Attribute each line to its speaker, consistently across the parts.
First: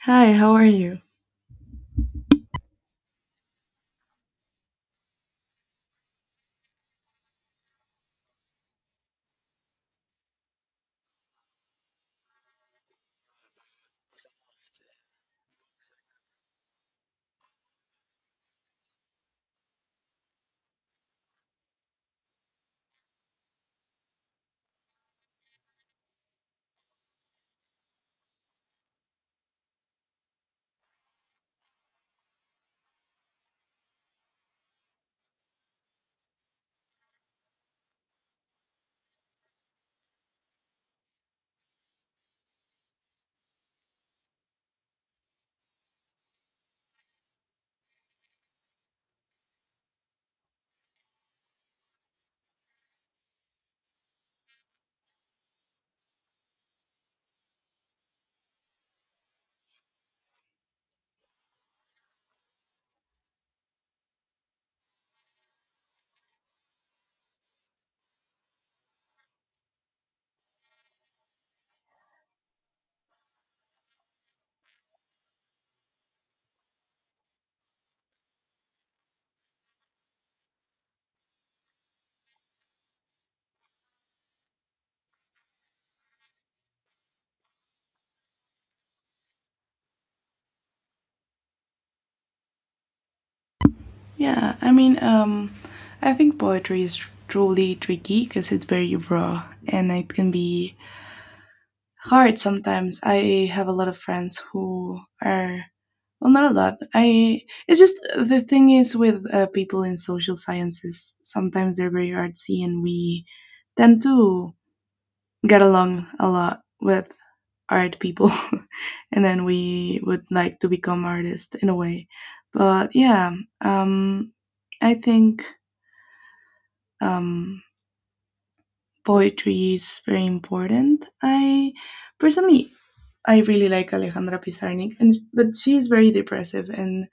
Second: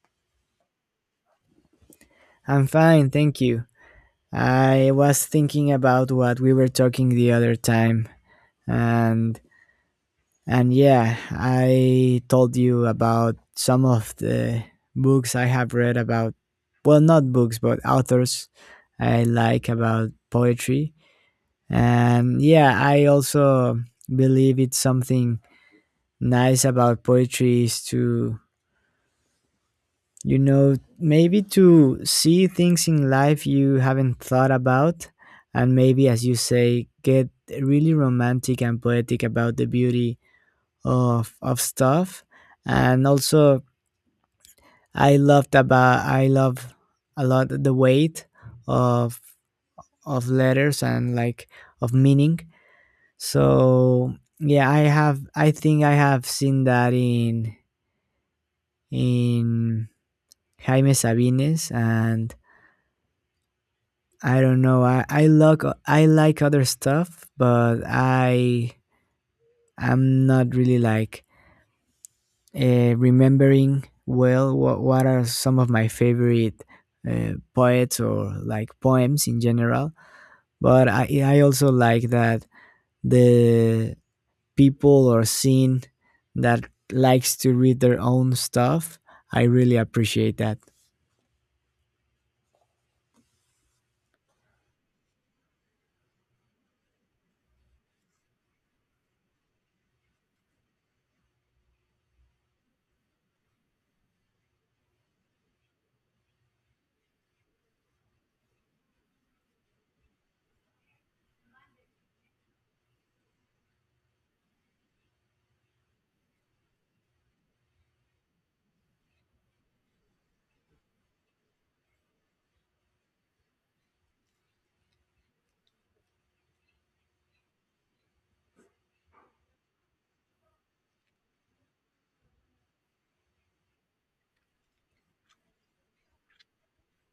Speaker 1: Hi, how are you?
Speaker 2: I'm fine, thank you. I was thinking about what we were talking the other time and and yeah, I told you about some of the books I have read about not books, but authors I like about poetry. And yeah, I also believe it's something nice about poetry is to maybe to see things in life you haven't thought about, and maybe, as you say, get really romantic and poetic about the beauty of stuff. And also, I love a lot the weight of of letters and like of meaning. So yeah, I think I have seen that in Jaime Sabines and I don't know. I like other stuff, but I I'm not really like remembering well what are some of my favorite poets or like poems in general. But I also like that the people or scene that likes to read their own stuff. I really appreciate that.
Speaker 1: Yeah, I mean, I think poetry is truly tricky because it's very raw and it can be hard sometimes. I have a lot of friends who are well, not a lot. I it's just the thing is with people in social sciences, sometimes they're very artsy, and we tend to get along a lot with art people and then we would like to become artists in a way, but yeah um I think um poetry is very important. I personally, I really like Alejandra Pizarnik, and but she is very depressive, and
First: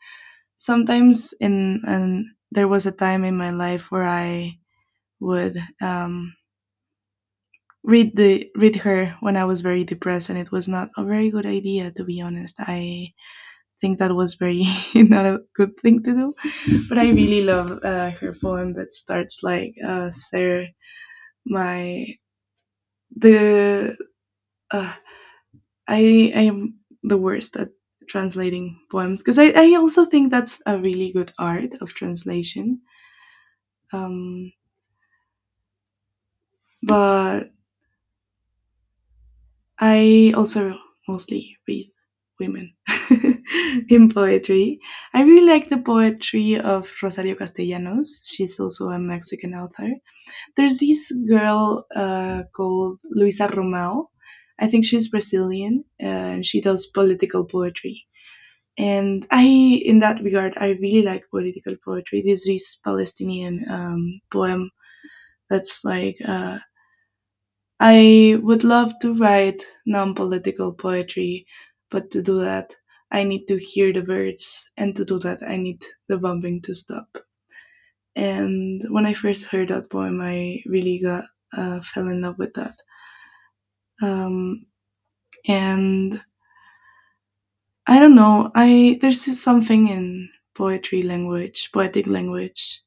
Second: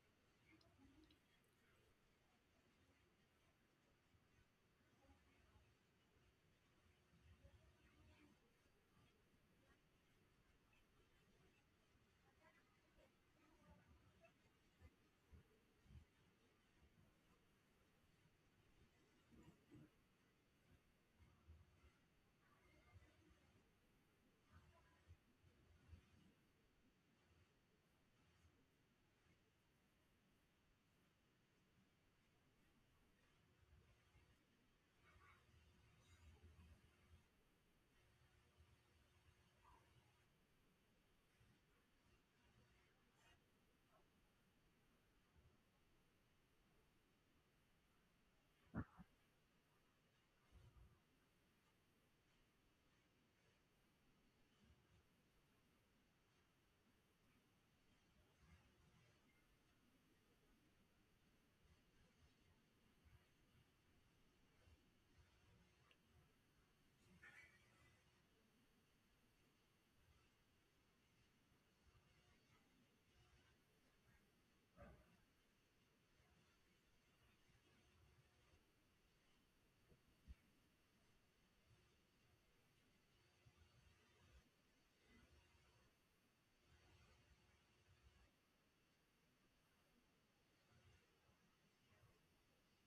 Speaker 1: sometimes in and there was a time in my life where I would read her when I was very depressed, and it was not a very good idea, to be honest. I think that was very not a good thing to do. But I really love her poem that starts like, "Sir, my the uh, I I am the worst at translating poems, because I also think that's a really good art of translation. Um, but I also mostly read women in poetry. I really like the poetry of Rosario Castellanos. She's also a Mexican author. There's this girl called Luisa Romão. I think she's Brazilian, and she does political poetry. And I, in that regard, I really like political poetry. There's this Palestinian poem that's like, "I would love to write non political poetry, but to do that, I need to hear the birds, and to do that, I need the bombing to stop." And when I first heard that poem, I really got fell in love with that. Um, and I don't know. I there's just something in poetry language, poetic language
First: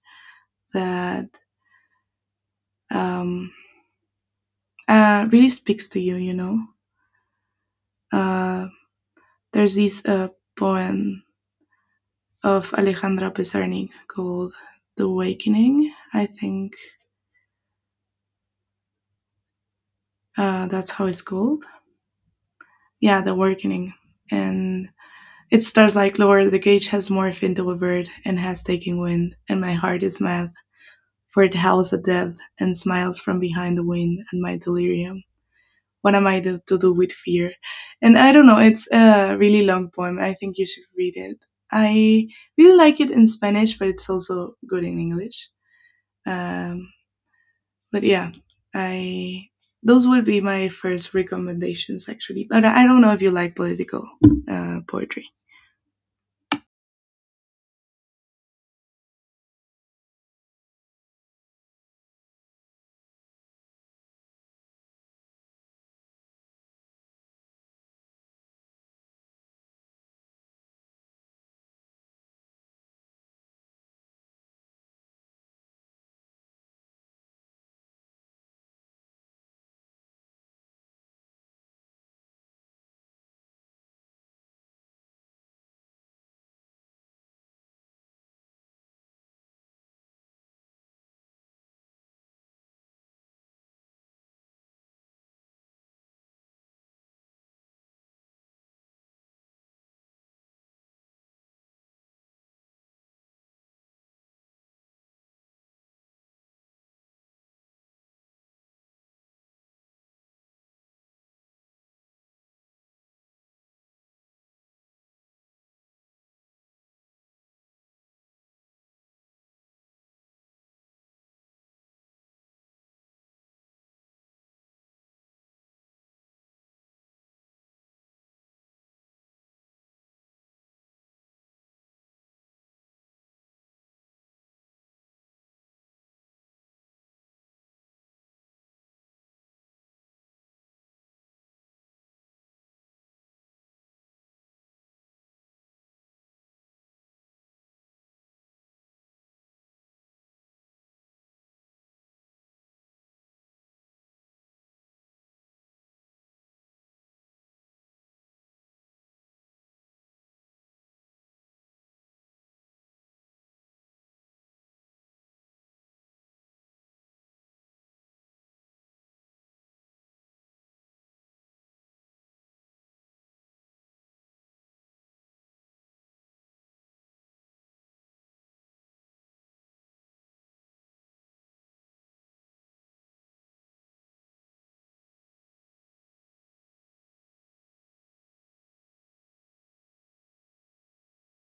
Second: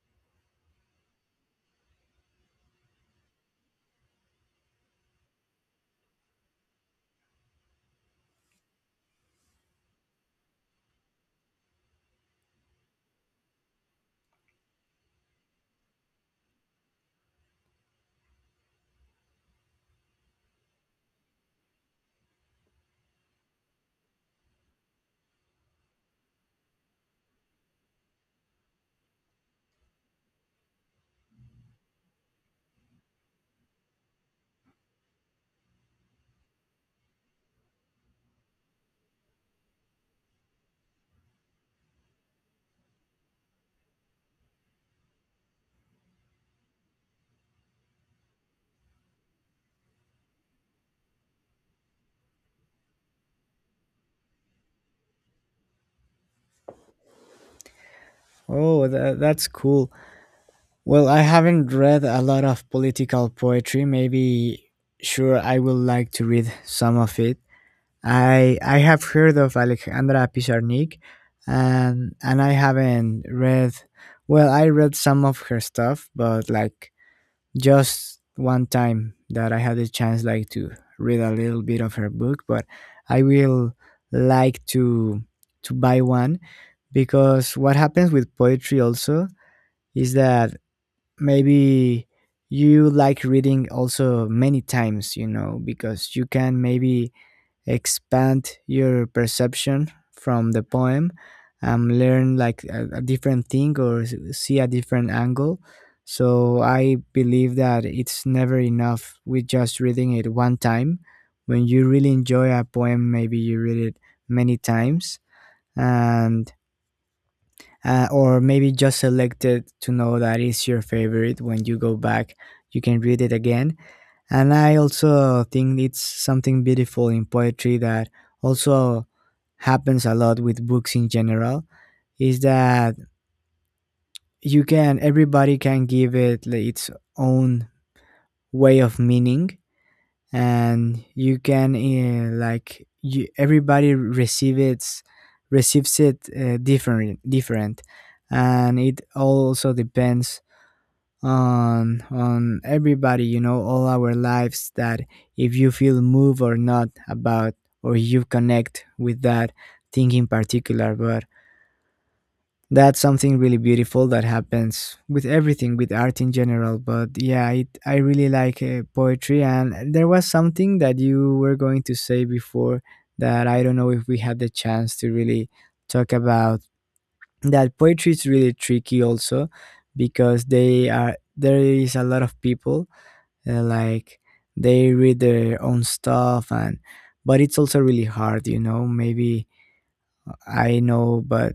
Speaker 1: that um, really speaks to you. You know, uh, there's this poem of Alejandra Pizarnik called "The Awakening." I think that's how it's called. Yeah, "The Awakening," and it starts like, "Lord, the cage has morphed into a bird and has taken wind, and my heart is mad. For it howls at death, and smiles from behind the wind at my delirium. What am I to do with fear?" And I don't know, it's a really long poem. I think you should read it. I really like it in Spanish, but it's also good in English. Um, but yeah, I, those would be my first recommendations actually. But I don't know if you like political poetry.
Speaker 2: Oh, that's cool. Well, I haven't read a lot of political poetry. Maybe Sure, I would like to read some of it. I have heard of Alexandra Pizarnik and I haven't read I read some of her stuff, but like just one time that I had the chance like to read a little bit of her book, but I will like to buy one because what happens with poetry also is that maybe you like reading also many times, you know, because you can maybe expand your perception from the poem and learn like a different thing or see a different angle. So I believe that it's never enough with just reading it one time. When you really enjoy a poem, maybe you read it many times and or maybe just select it to know that it's your favorite. When you go back, you can read it again. And I also think it's something beautiful in poetry that also happens a lot with books in general is that you can everybody can give it like its own way of meaning, and you can like everybody receives it different and it also depends on everybody, you know, all our lives, that if you feel moved or not about or you connect with that thing in particular. But that's something really beautiful that happens with everything, with art in general. But yeah, I really like poetry. And there was something that you were going to say before that I don't know if we had the chance to really talk about. That poetry is really tricky also because they are there is a lot of people like they read their own stuff and but it's also really hard, you know, maybe i know but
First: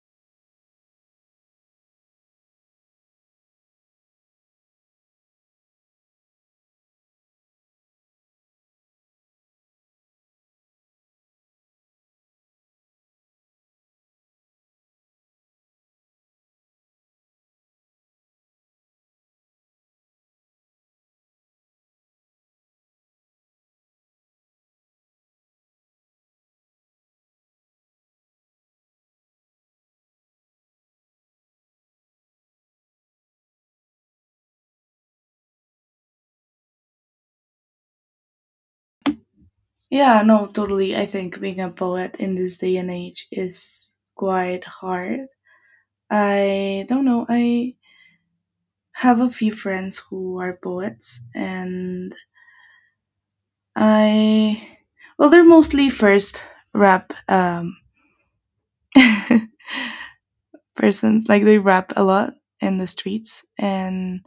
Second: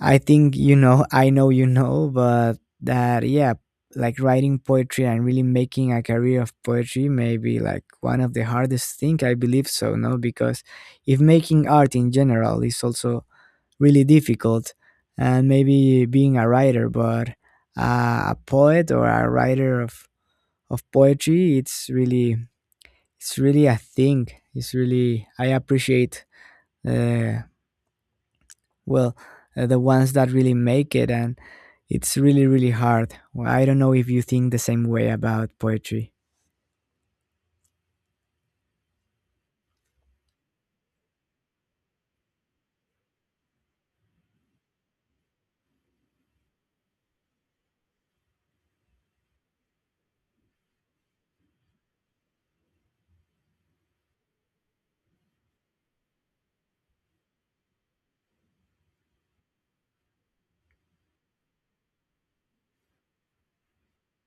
Speaker 2: I think, you know, I know you know, but that, yeah, like writing poetry and really making a career of poetry may be like one of the hardest thing I believe so, no? Because if making art in general is also really difficult, and maybe being a writer, but a poet or a writer of poetry, it's really a thing. It's really, I appreciate. Uh, well the ones that really make it, and it's really really hard. Well, I don't know if you think the same way about poetry.
Speaker 1: Yeah, no, totally. I think being a poet in this day and age is quite hard. I don't know. I have a few friends who are poets, and I, well, they're mostly first rap persons, like they rap a lot in the streets and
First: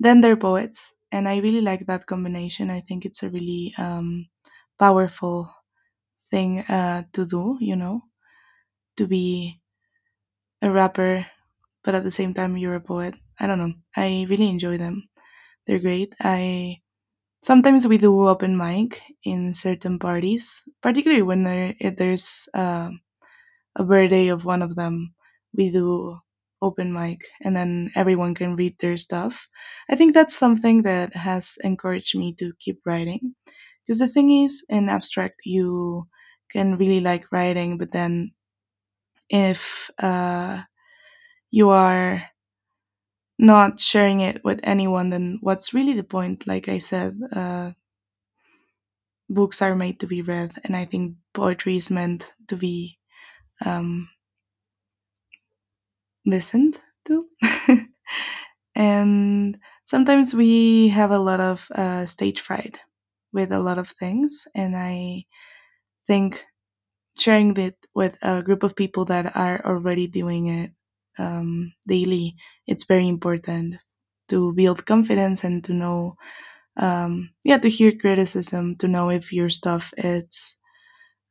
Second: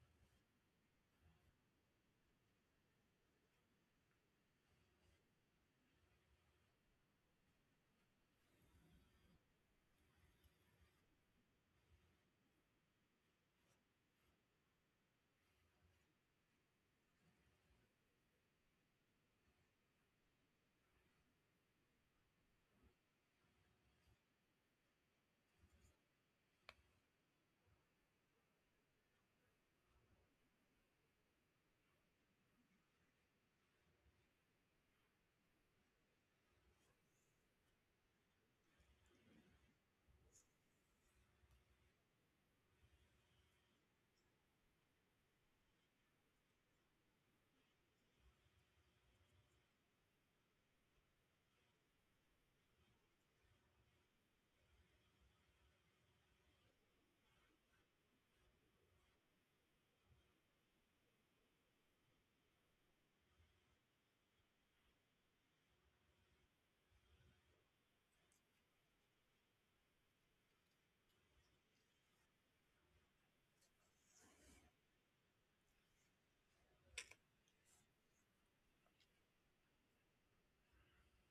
Speaker 1: then they're poets, and I really like that combination. I think it's a really powerful thing to do, you know, to be a rapper but at the same time you're a poet. I don't know, I really enjoy them. They're great. I sometimes we do open mic in certain parties, particularly when if there's a birthday of one of them, we do open mic and then everyone can read their stuff. I think that's something that has encouraged me to keep writing. Because the thing is, in abstract, you can really like writing, but then if you are not sharing it with anyone, then what's really the point? Like I said, books are made to be read, and I think poetry is meant to be um, listened to. And sometimes we have a lot of stage fright with a lot of things, and I think sharing it with a group of people that are already doing it daily, it's very important to build confidence and to know, yeah, to hear criticism, to know if your stuff is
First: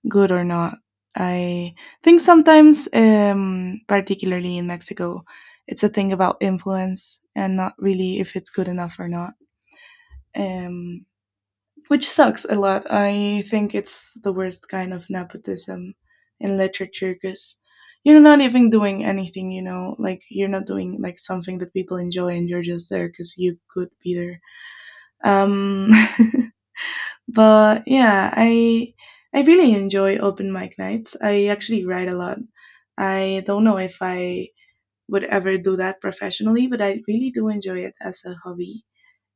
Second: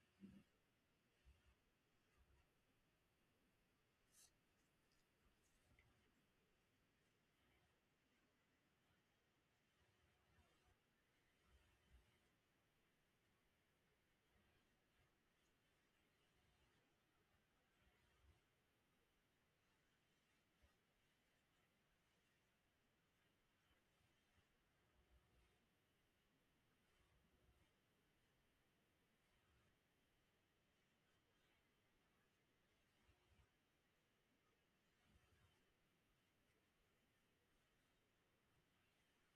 Speaker 1: good or not. I think sometimes, particularly in Mexico, it's a thing about influence and not really if it's good enough or not, um, which sucks a lot. I think it's the worst kind of nepotism in literature, because you're not even doing anything, you know, like you're not doing like something that people enjoy, and you're just there because you could be there. Um, But yeah, I really enjoy open mic nights. I actually write a lot. I don't know if I would ever do that professionally, but I really do enjoy it as a hobby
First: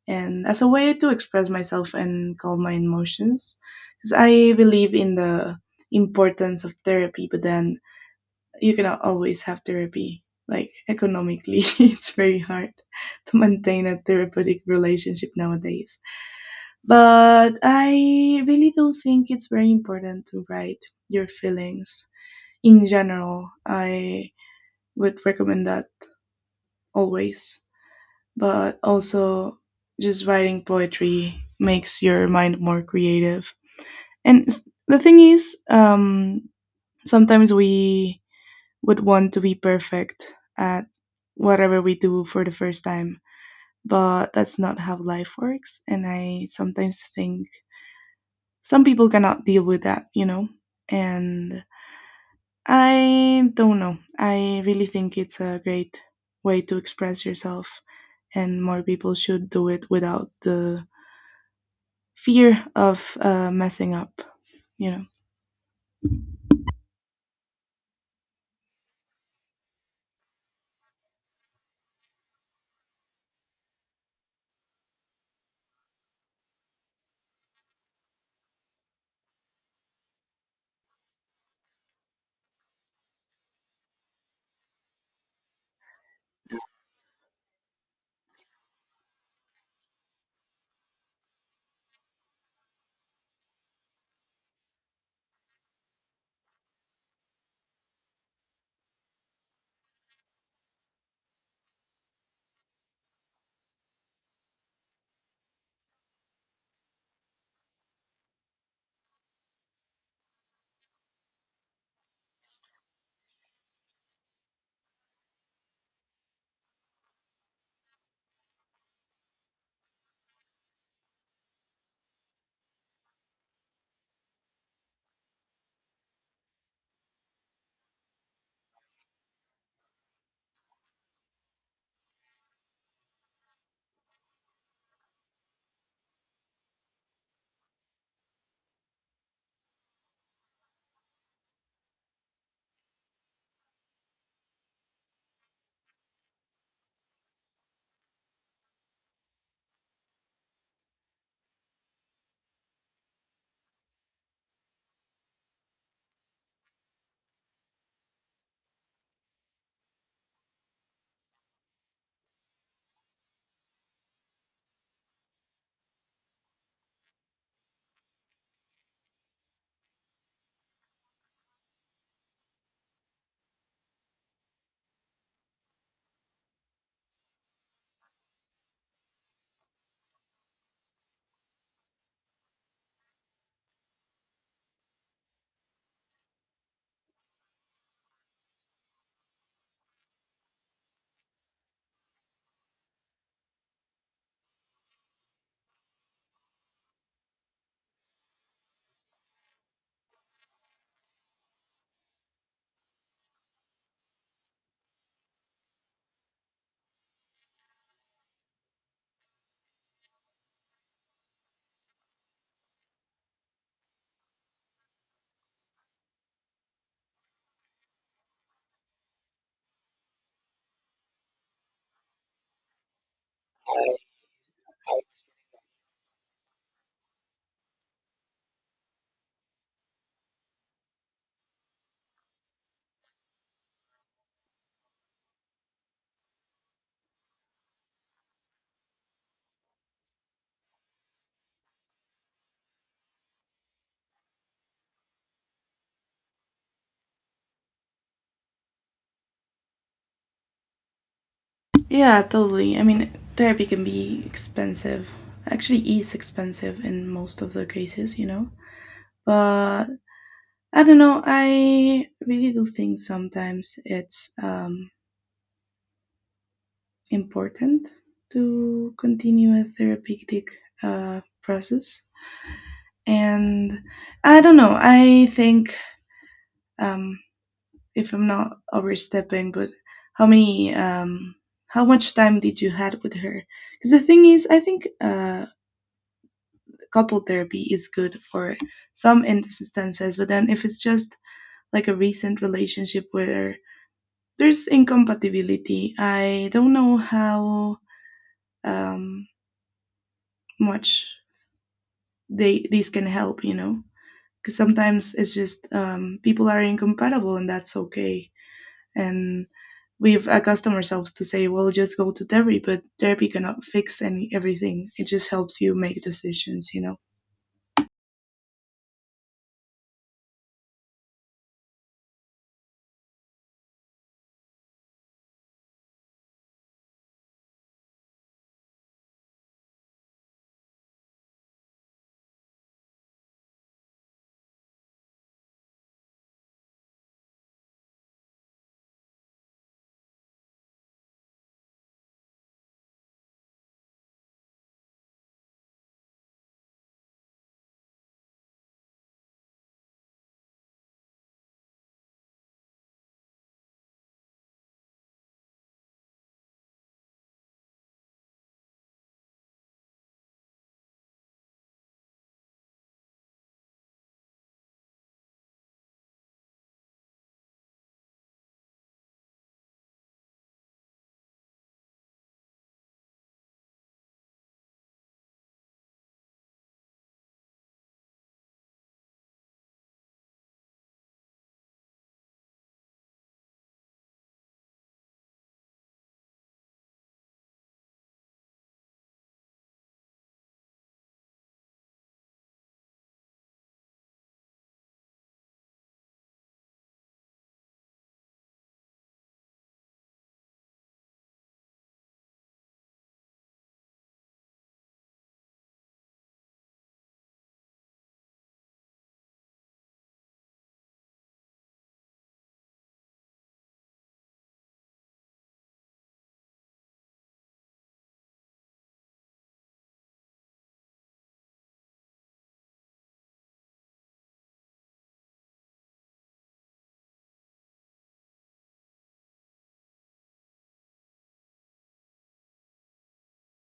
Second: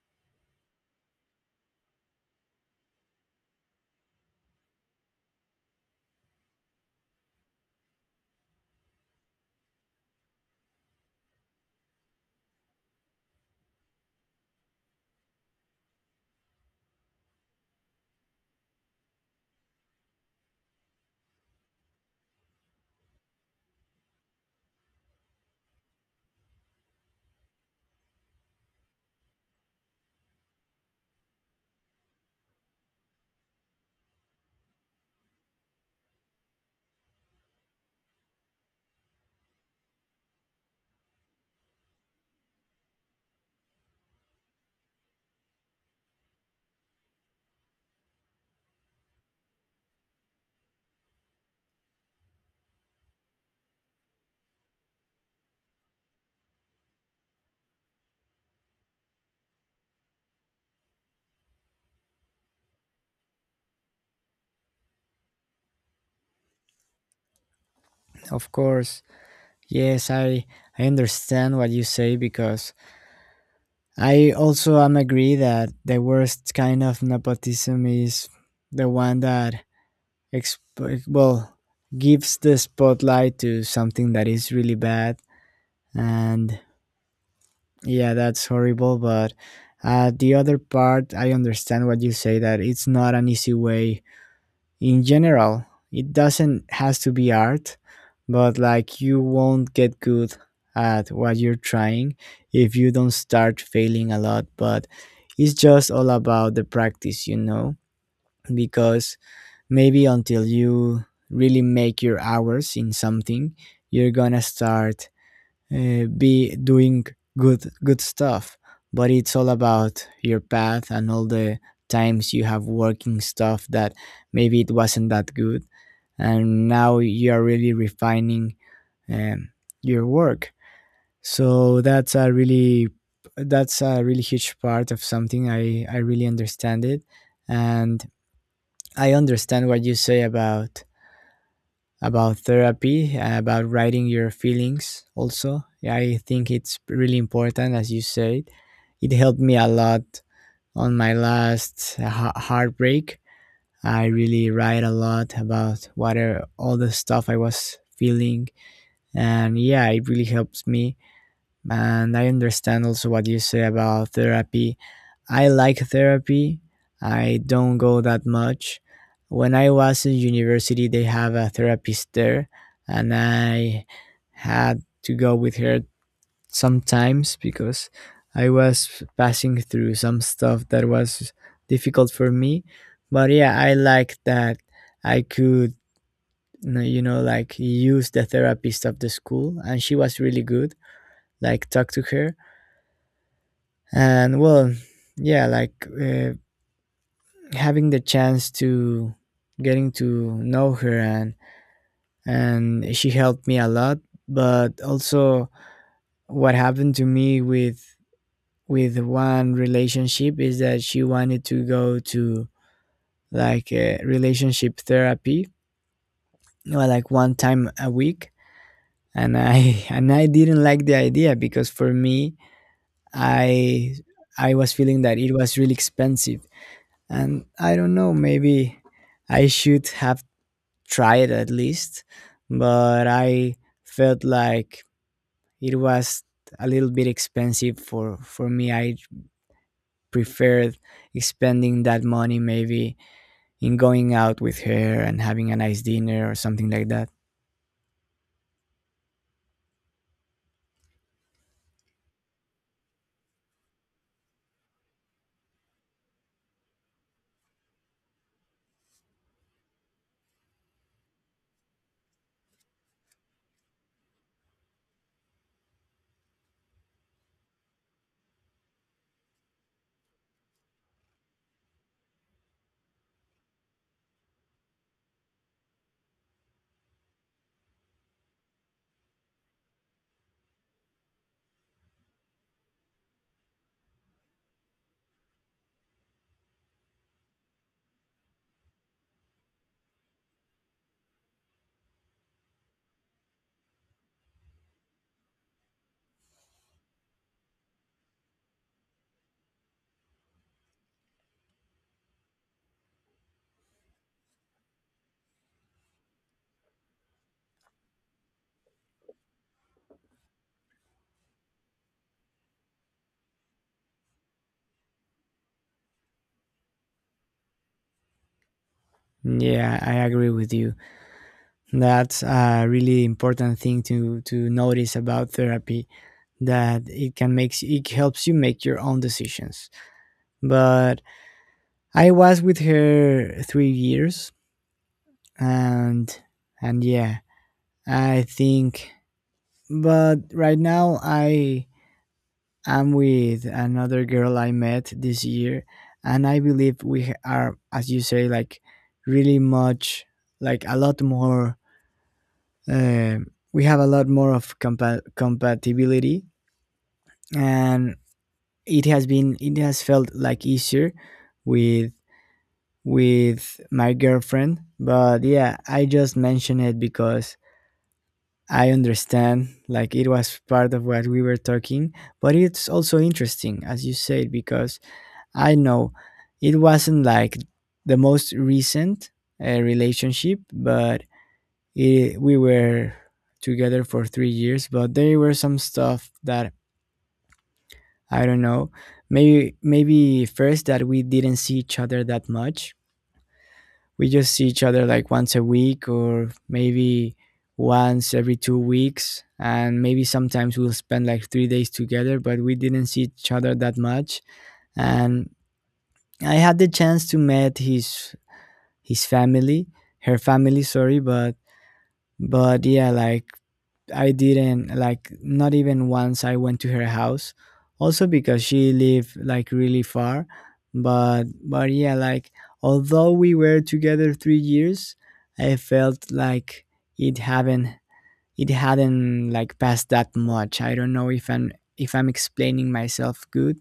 Speaker 1: and as a way to express myself and calm my emotions. Because I believe in the importance of therapy, but then you cannot always have therapy. Like, economically, it's very hard to maintain a therapeutic relationship nowadays. But I really do think it's very important to write your feelings in general. I would recommend that always. But also, just writing poetry makes your mind more creative. And the thing is, sometimes we would want to be perfect at whatever we do for the first time, but that's not how life works. And I sometimes think some people cannot deal with that, you know? And I don't know. I really think it's a great way to express yourself, and more people should do it without the fear of messing up, you know?
Speaker 2: Of course. Yes, I understand what you say because I also am agree that the worst kind of nepotism is the one that exp- well gives the spotlight to something that is really bad and yeah, that's horrible. But the other part, I understand what you say that it's not an easy way in general. It doesn't has to be art, but like you won't get good at what you're trying if you don't start failing a lot. But it's just all about the practice, you know, because maybe until you really make your hours in something, you're gonna start be doing good stuff. But it's all about your path and all the times you have working stuff that maybe it wasn't that good, and now you are really refining um, your work. So that's a really huge part of something. I really understand it and I understand what you say about therapy, about writing your feelings also. Yeah, I think it's really important, as you said. It helped me a lot on my last heartbreak. I really write a lot about what are all the stuff I was feeling. And yeah, it really helps me, and I understand also what you say about therapy. I like therapy. I don't go that much. When I was in university, they have a therapist there, and I had to go with her sometimes because I was passing through some stuff that was difficult for me. But yeah, I like that I could, you know, like use the therapist of the school, and she was really good. Like, talk to her and well yeah like having the chance to getting to know her, and she helped me a lot. But also, what happened to me with one relationship is that she wanted to go to like a relationship therapy, well, like one time a week, and I and I didn't like the idea because for me, i I was feeling that it was really expensive, and I don't know, maybe I should have tried at least, but I felt like it was a little bit expensive for me. I preferred spending that money maybe in going out with her and having a nice dinner or something like that.
Speaker 1: Yeah, totally. I mean, therapy can be expensive. Actually, is expensive in most of the cases, you know? But I don't know. I really do think sometimes it's important to continue a therapeutic process. And I don't know, I think, um, if I'm not overstepping, but how how much time did you had with her? Because the thing is, I think couple therapy is good for some instances, but then if it's just like a recent relationship where there's incompatibility, I don't know how um, much they these can help, you know, because sometimes it's just people are incompatible, and that's okay. And we've accustomed ourselves to say, well, just go to therapy, but therapy cannot fix any everything. It just helps you make decisions, you know.
Speaker 2: Yeah, I agree with you. That's a really important thing to notice about therapy, that it helps you make your own decisions. But I was with her 3 years, and and yeah, I think. But right now, I am with another girl I met this year, and I believe we are, as you say, like really much, like a lot more. Um, we have a lot more of compatibility, and it has felt like easier with with my girlfriend. But yeah, I just mentioned it because I understand, like, it was part of what we were talking. But it's also interesting, as you said, because I know it wasn't like the most recent relationship, but we were together for 3 years. But there were some stuff that I don't know. Maybe first that we didn't see each other that much, we just see each other like once a week or maybe once every 2 weeks, and maybe sometimes we'll spend like 3 days together, but we didn't see each other that much. And I had the chance to meet his family, her family, sorry, but yeah like I didn't like not even once I went to her house, also because she lived like really far. But yeah like although we were together 3 years, I felt like it haven't it hadn't like passed that much. I don't know if I'm explaining myself good.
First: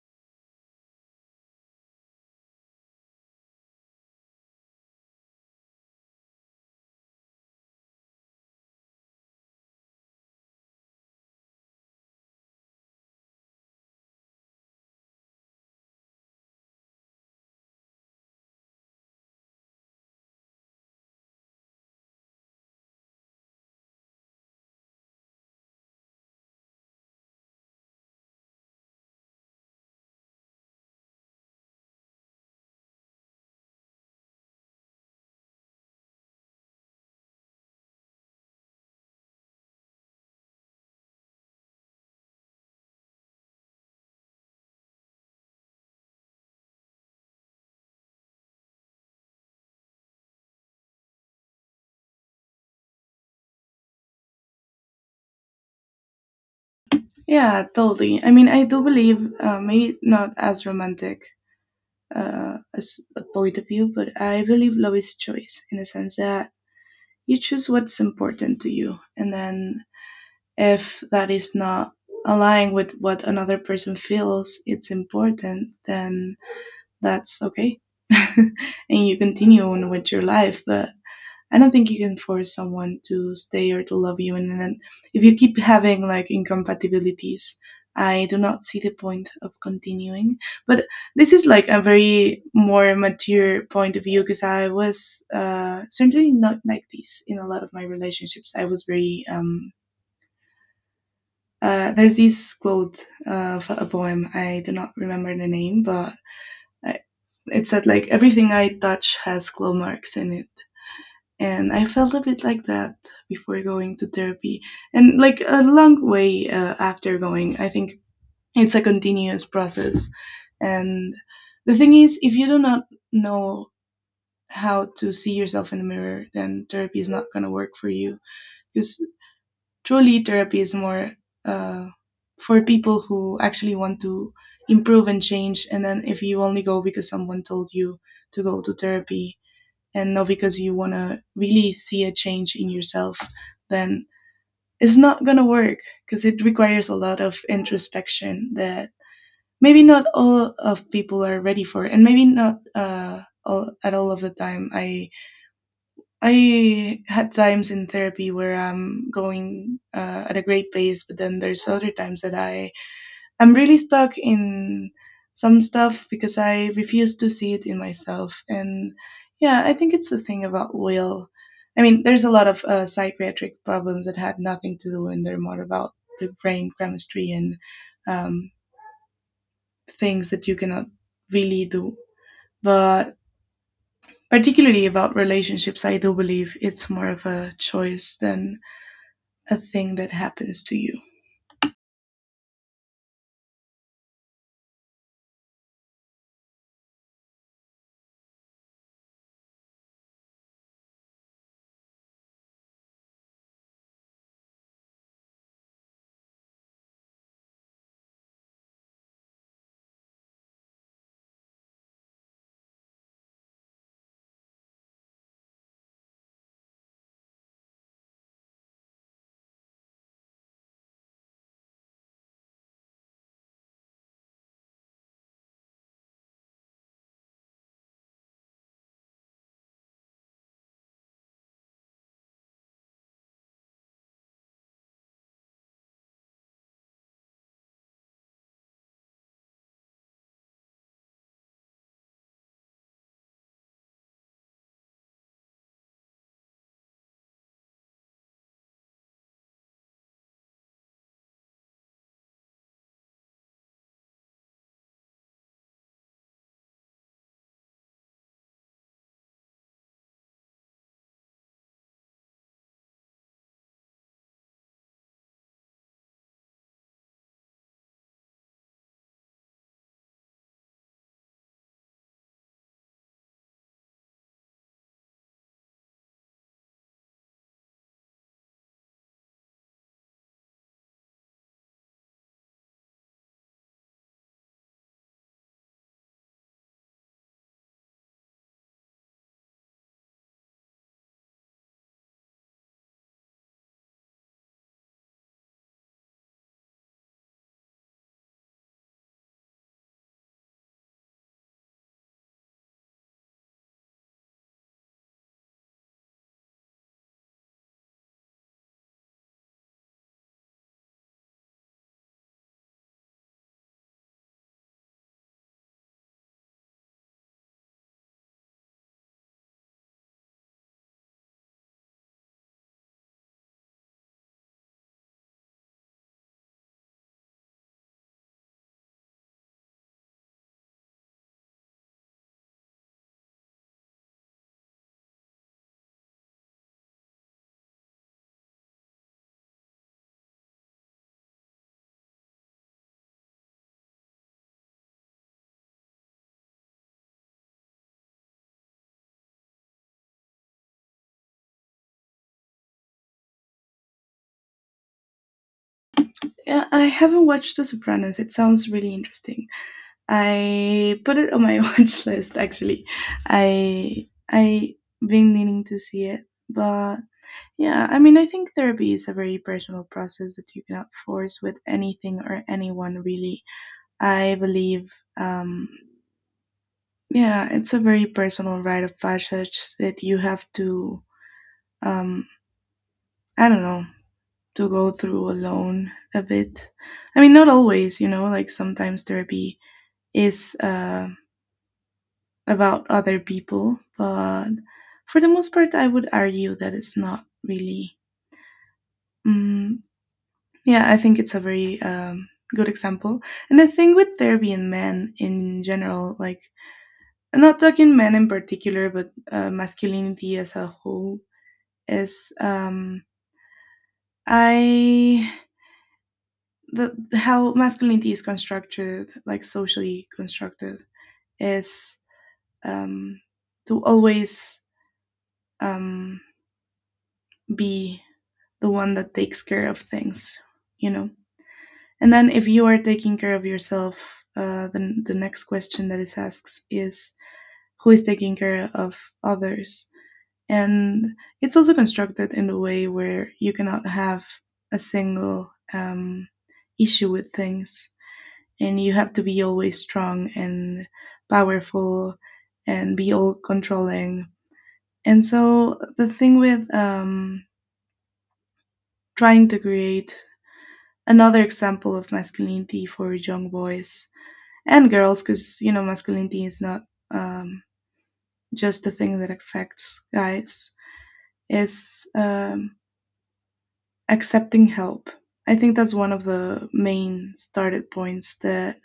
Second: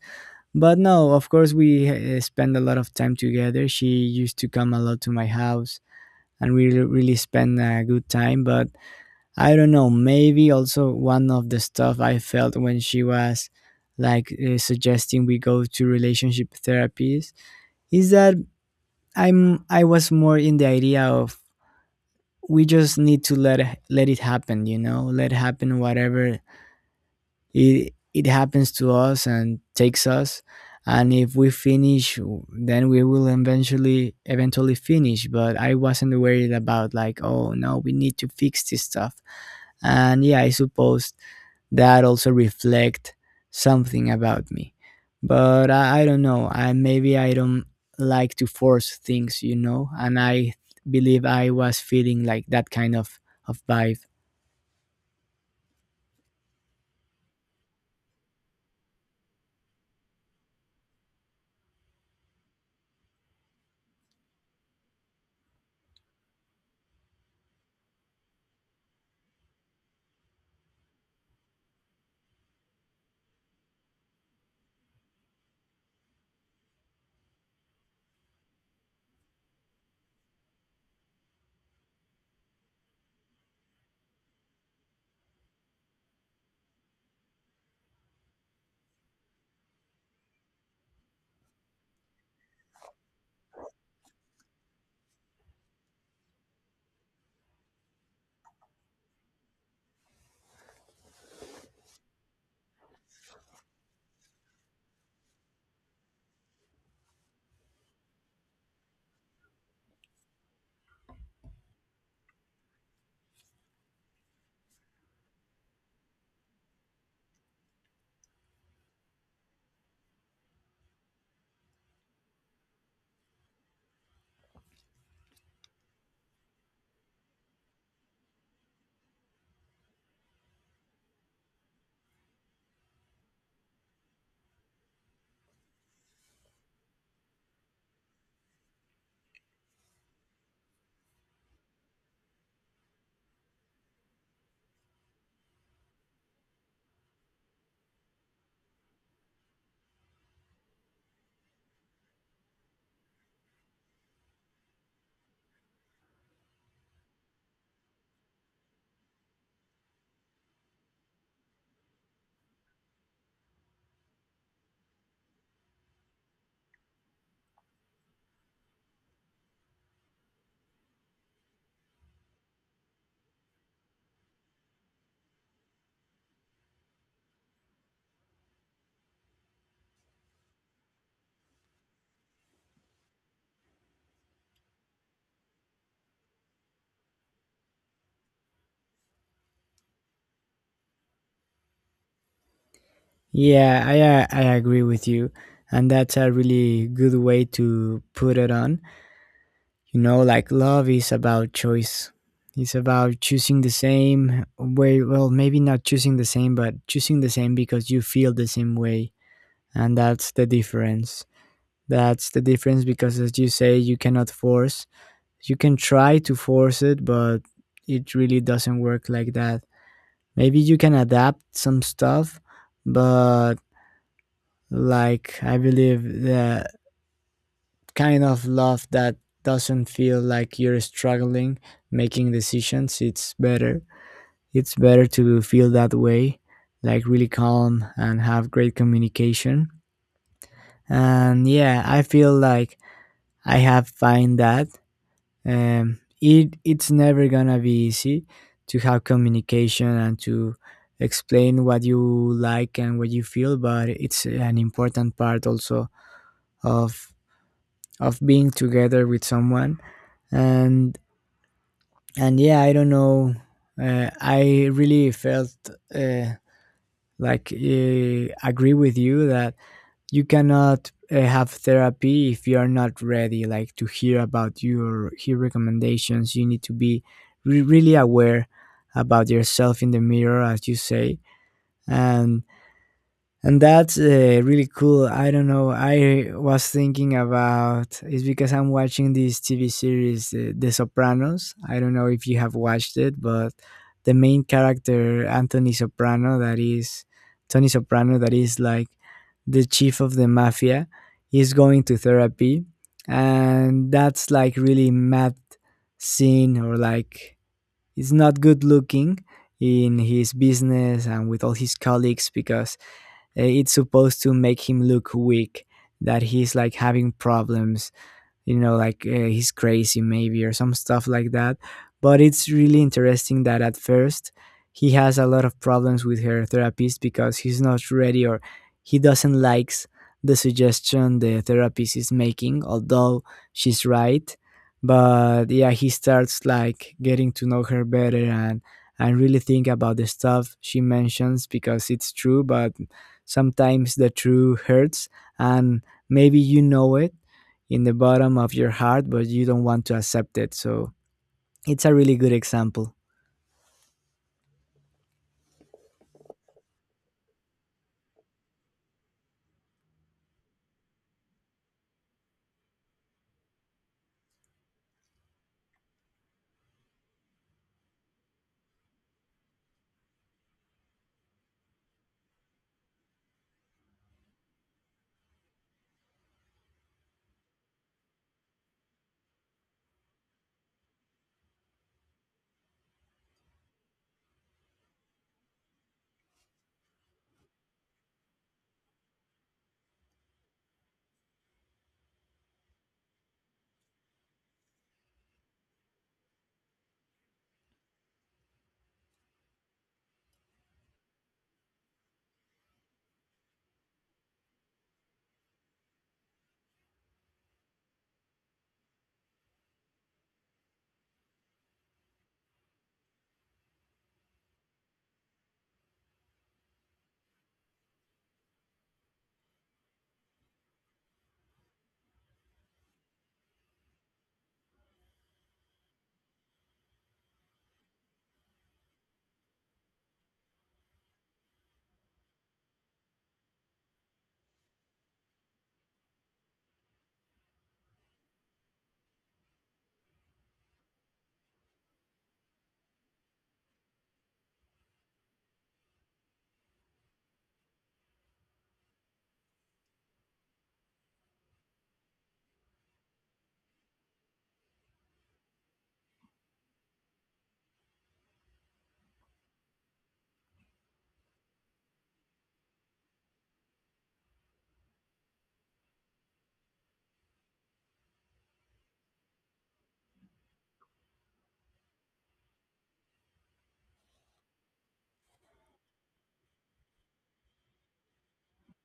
Speaker 2: But no, of course, we spend a lot of time together. She used to come a lot to my house, and we really spend a good time. But I don't know, maybe also one of the stuff I felt when she was like suggesting we go to relationship therapies is that I was more in the idea of we just need to let let it happen, you know, let happen whatever it happens to us and takes us. And if we finish, then we will eventually finish. But I wasn't worried about like, oh no, we need to fix this stuff. And yeah, I suppose that also reflect something about me. But I don't know, I maybe I don't like to force things, you know, and I believe I was feeling like that kind of vibe.
Speaker 1: Yeah, totally. I mean, I do believe, maybe not as romantic as a point of view, but I believe love is choice, in the sense that you choose what's important to you, and then if that is not aligning with what another person feels it's important, then that's okay. And you continue on with your life. But I don't think you can force someone to stay or to love you. And then if you keep having like incompatibilities, I do not see the point of continuing. But this is like a very more mature point of view, because I was certainly not like this in a lot of my relationships. I was very there's this quote of a poem. I do not remember the name, but I, it said like, "Everything I touch has claw marks in it," and I felt a bit like that before going to therapy, and like a long way after going. I think it's a continuous process, and the thing is, if you do not know how to see yourself in the mirror, then therapy is not gonna work for you, because truly therapy is more uh, for people who actually want to improve and change. And then if you only go because someone told you to go to therapy, and not because you want to really see a change in yourself, then it's not going to work, because it requires a lot of introspection that maybe not all of people are ready for, and maybe not all, at all of the time. I had times in therapy where I'm going at a great pace, but then there's other times that I'm really stuck in some stuff because I refuse to see it in myself. And yeah, I think it's the thing about will. I mean, there's a lot of psychiatric problems that had nothing to do, and they're more about the brain chemistry and um, things that you cannot really do. But particularly about relationships, I do believe it's more of a choice than a thing that happens to you.
Speaker 2: Yeah, I agree with you, and that's a really good way to put it on. You know, like love is about choice. It's about choosing the same way. Well, maybe not choosing the same, but choosing the same because you feel the same way, and that's the difference. That's the difference because, as you say, you cannot force. You can try to force it, but it really doesn't work like that. Maybe you can adapt some stuff, but like, I believe the kind of love that doesn't feel like you're struggling making decisions, it's better. It's better to feel that way, like really calm and have great communication. And yeah, I feel like I have find that it's never gonna be easy to have communication and to explain what you like and what you feel, but it's an important part also of of being together with someone and and yeah, I don't know. I really felt uh, like agree with you that you cannot have therapy if you are not ready, like to hear about your hear recommendations. You need to be really aware about yourself in the mirror, as you say. and and that's really cool. I don't know, I was thinking about it's because I'm watching this TV series, The Sopranos. I don't know if you have watched it, but the main character Anthony Soprano, that is Tony Soprano, that is like the chief of the mafia, is going to therapy, and that's like really mad scene, or like it's not good looking in his business and with all his colleagues because it's supposed to make him look weak, that he's like having problems, you know, like he's crazy maybe or some stuff like that. But it's really interesting that at first he has a lot of problems with her therapist because he's not ready, or he doesn't likes the suggestion the therapist is making, although she's right. But yeah, he starts like getting to know her better, and really think about the stuff she mentions because it's true. But sometimes the truth hurts, and maybe you know it in the bottom of your heart, but you don't want to accept it. So it's a really good example.
Speaker 1: Yeah, I haven't watched The Sopranos. It sounds really interesting. I put it on my watch list actually. I been meaning to see it, but yeah, I mean, I think therapy is a very personal process that you cannot force with anything or anyone really. I believe, um, yeah, it's a very personal rite of passage that you have to, um, I don't know, to go through alone a bit. I mean, not always, you know, like sometimes therapy is about other people, but for the most part, I would argue that it's not really. Mm, yeah, I think it's a very good example. And I think with therapy and men in general, like, I'm not talking men in particular, but masculinity as a whole is I the how masculinity is constructed, like socially constructed, is um, to always um, be the one that takes care of things, you know. And then if you are taking care of yourself, then the next question that is asked is, who is taking care of others? And it's also constructed in a way where you cannot have a single issue with things. And you have to be always strong and powerful and be all controlling. And so the thing with trying to create another example of masculinity for young boys and girls, because, you know, masculinity is not um, just the thing that affects guys, is accepting help. I think that's one of the main started points that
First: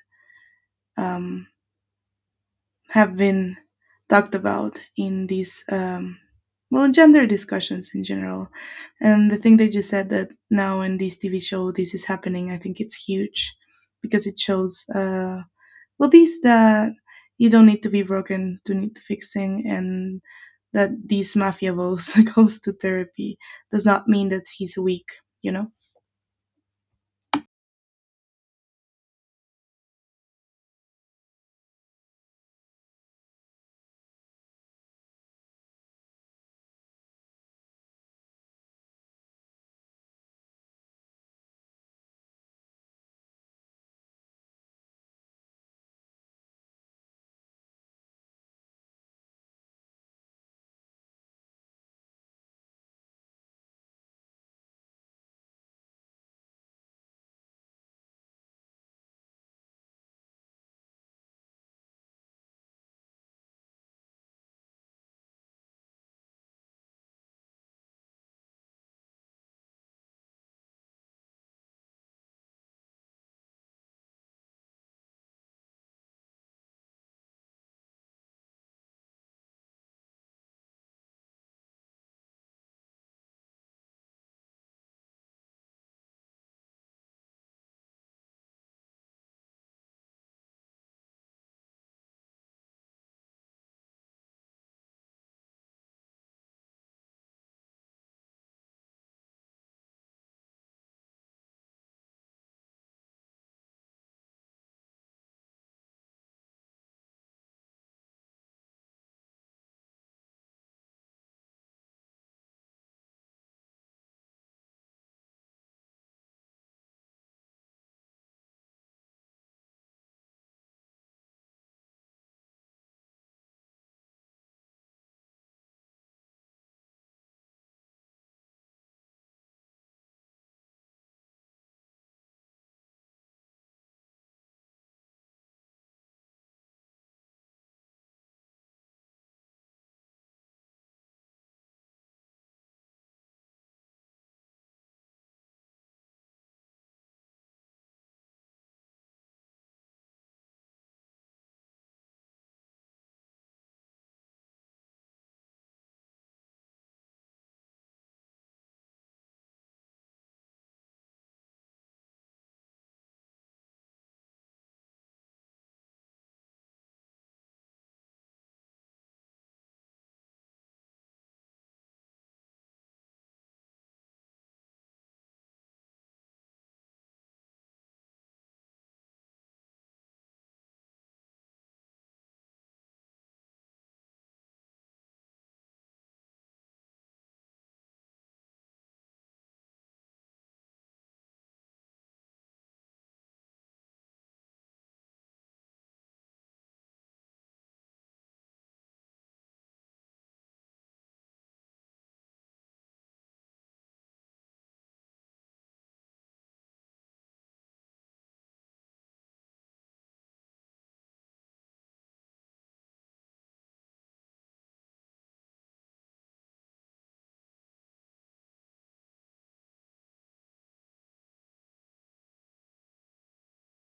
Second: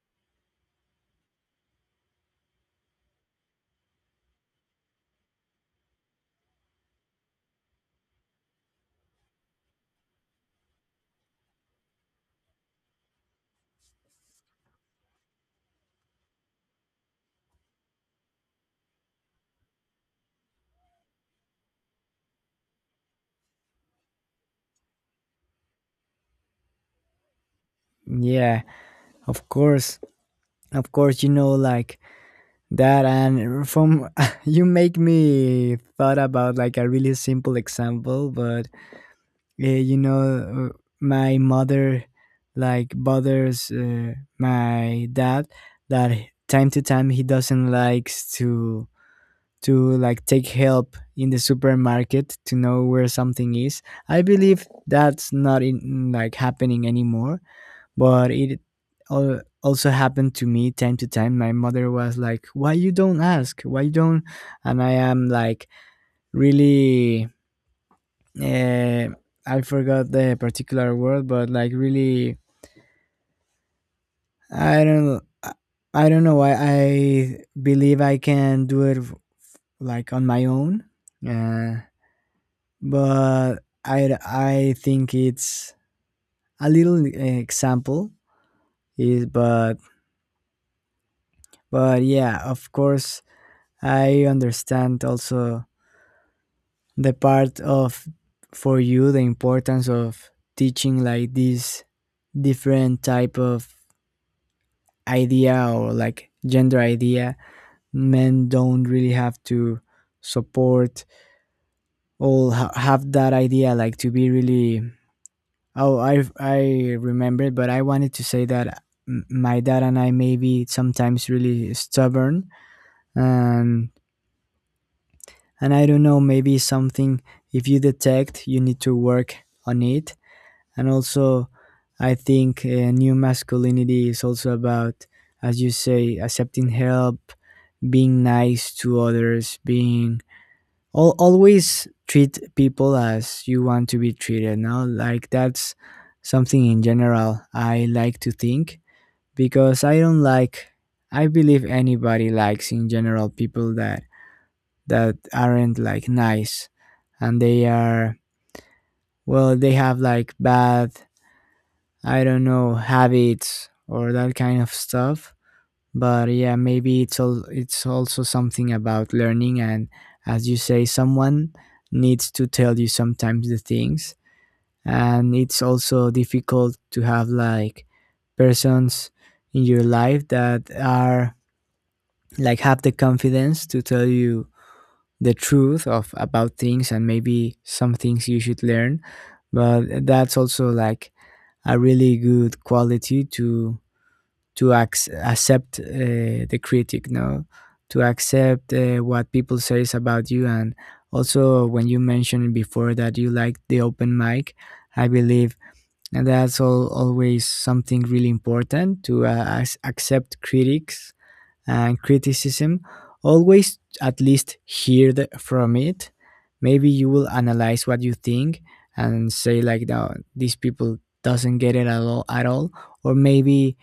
Speaker 1: um, have been talked about in these well, gender discussions in general. And the thing that you said that now in this TV show this is happening, I think it's huge, because it shows well, these that you don't need to be broken to need fixing, and that this mafia boss goes to therapy does not mean that he's weak, you know.
Speaker 2: Yeah, of course. Of course, you know, like that. And from you make me thought about like a really simple example, but you know, my mother like bothers my dad that time to time he doesn't likes to like take help in the supermarket to know where something is. I believe that's not in like happening anymore, but it also happened to me time to time. My mother was like, "Why you don't ask? Why you don't?" And I am like really, uh, I forgot the particular word, but like really I don't I I don't know why. I believe I can do it like on my own. Uh but I think it's a little, eh, example is, but yeah, of course I understand also the part of for you the importance of teaching like this different type of idea or like gender idea. Men don't really have to support or have that idea like to be really— Oh, I remembered, but I wanted to say that my dad and I may be sometimes really stubborn, and and I don't know, maybe something if you detect, you need to work on it. And also I think new masculinity is also about, as you say, accepting help, being nice to others, being— Al always treat people as you want to be treated now, like that's something in general I like to think, because I don't like— I believe anybody likes in general people that that aren't like nice and they are, well, they have like bad, I don't know, habits or that kind of stuff. But yeah, maybe it's all, it's also something about learning, and as you say, someone needs to tell you sometimes the things. And it's also difficult to have like persons in your life that are like have the confidence to tell you the truth of about things, and maybe some things you should learn. But that's also like a really good quality to accept the critic, no, to accept what people says about you. And also when you mentioned before that you like the open mic, I believe that's all, always something really important, to accept critics and criticism. Always at least hear the, from it, maybe you will analyze what you think and say like no, these people doesn't get it at all, at all, or maybe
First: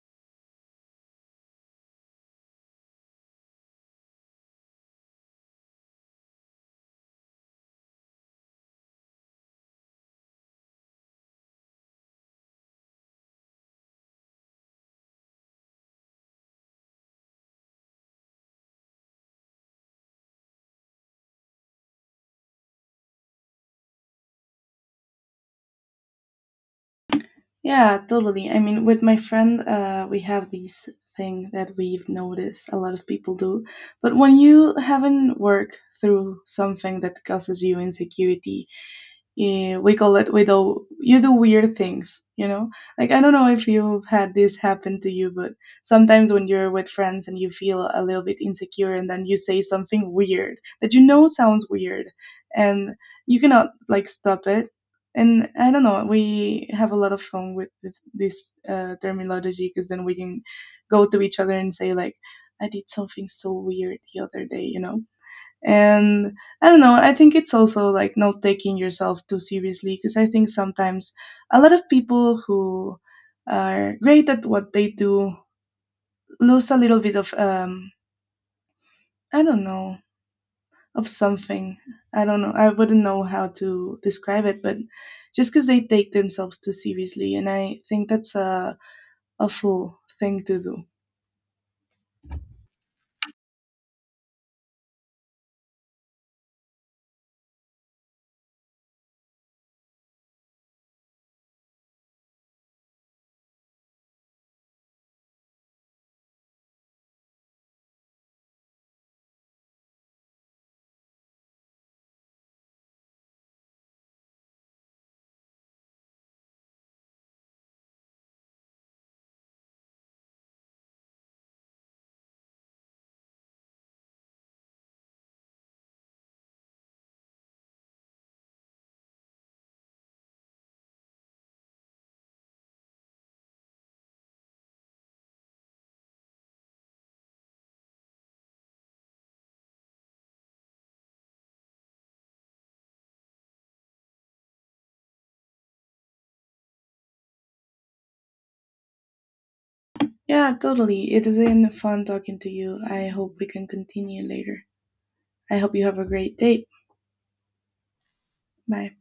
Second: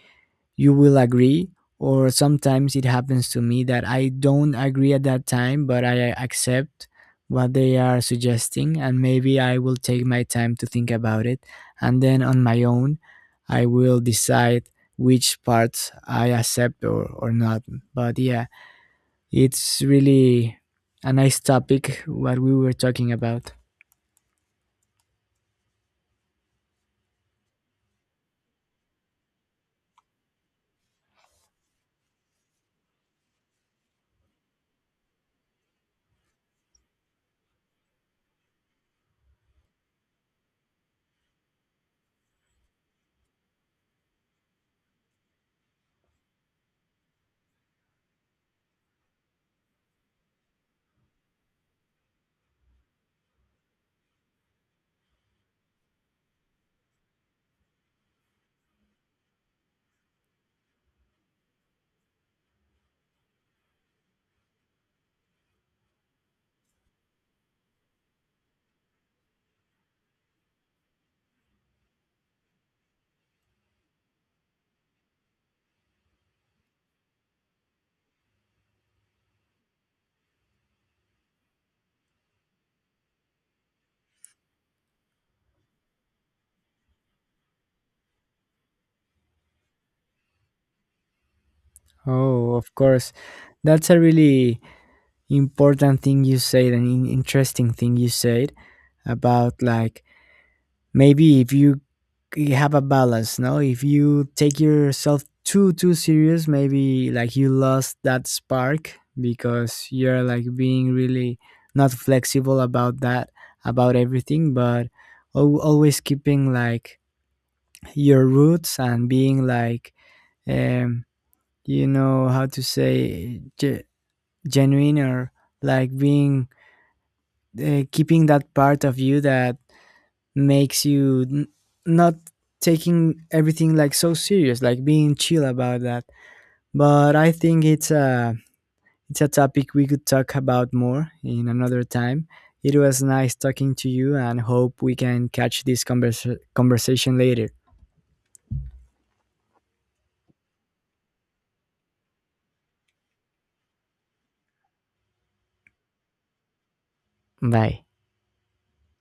Speaker 2: you will agree. Or sometimes it happens to me that I don't agree at that time, but I accept what they are suggesting, and maybe I will take my time to think about it, and then on my own I will decide which parts I accept or not. But yeah, it's really a nice topic what we were talking about.
Speaker 1: Yeah, totally. I mean, with my friend, we have these thing that we've noticed a lot of people do. But when you haven't worked through something that causes you insecurity, we call it we do, you do weird things, you know, like, I don't know if you've had this happen to you, but sometimes when you're with friends and you feel a little bit insecure, and then you say something weird that you know sounds weird, and you cannot like stop it. And I don't know, we have a lot of fun with this terminology, because then we can go to each other and say like, I did something so weird the other day, you know. And I don't know, I think it's also like not taking yourself too seriously, because I think sometimes a lot of people who are great at what they do lose a little bit of I don't know of something. I don't know, I wouldn't know how to describe it, but just because they take themselves too seriously, and I think that's a awful thing to do.
Speaker 2: Oh, of course. That's a really important thing you said and interesting thing you said, about like maybe if you— you have a balance, no, if you take yourself too too serious maybe like you lost that spark because you're like being really not flexible about that, about everything. But always keeping like your roots and being like, um you know how to say, genuine, or like being keeping that part of you that makes you not taking everything like so serious, like being chill about that. But I think it's a— it's a topic we could talk about more in another time. It was nice talking to you and hope we can catch this conversation later.
Speaker 1: Yeah, totally, it's been fun talking to you. I hope we can continue later. I hope you have a great day.
Speaker 2: Bye.
Speaker 1: Bye.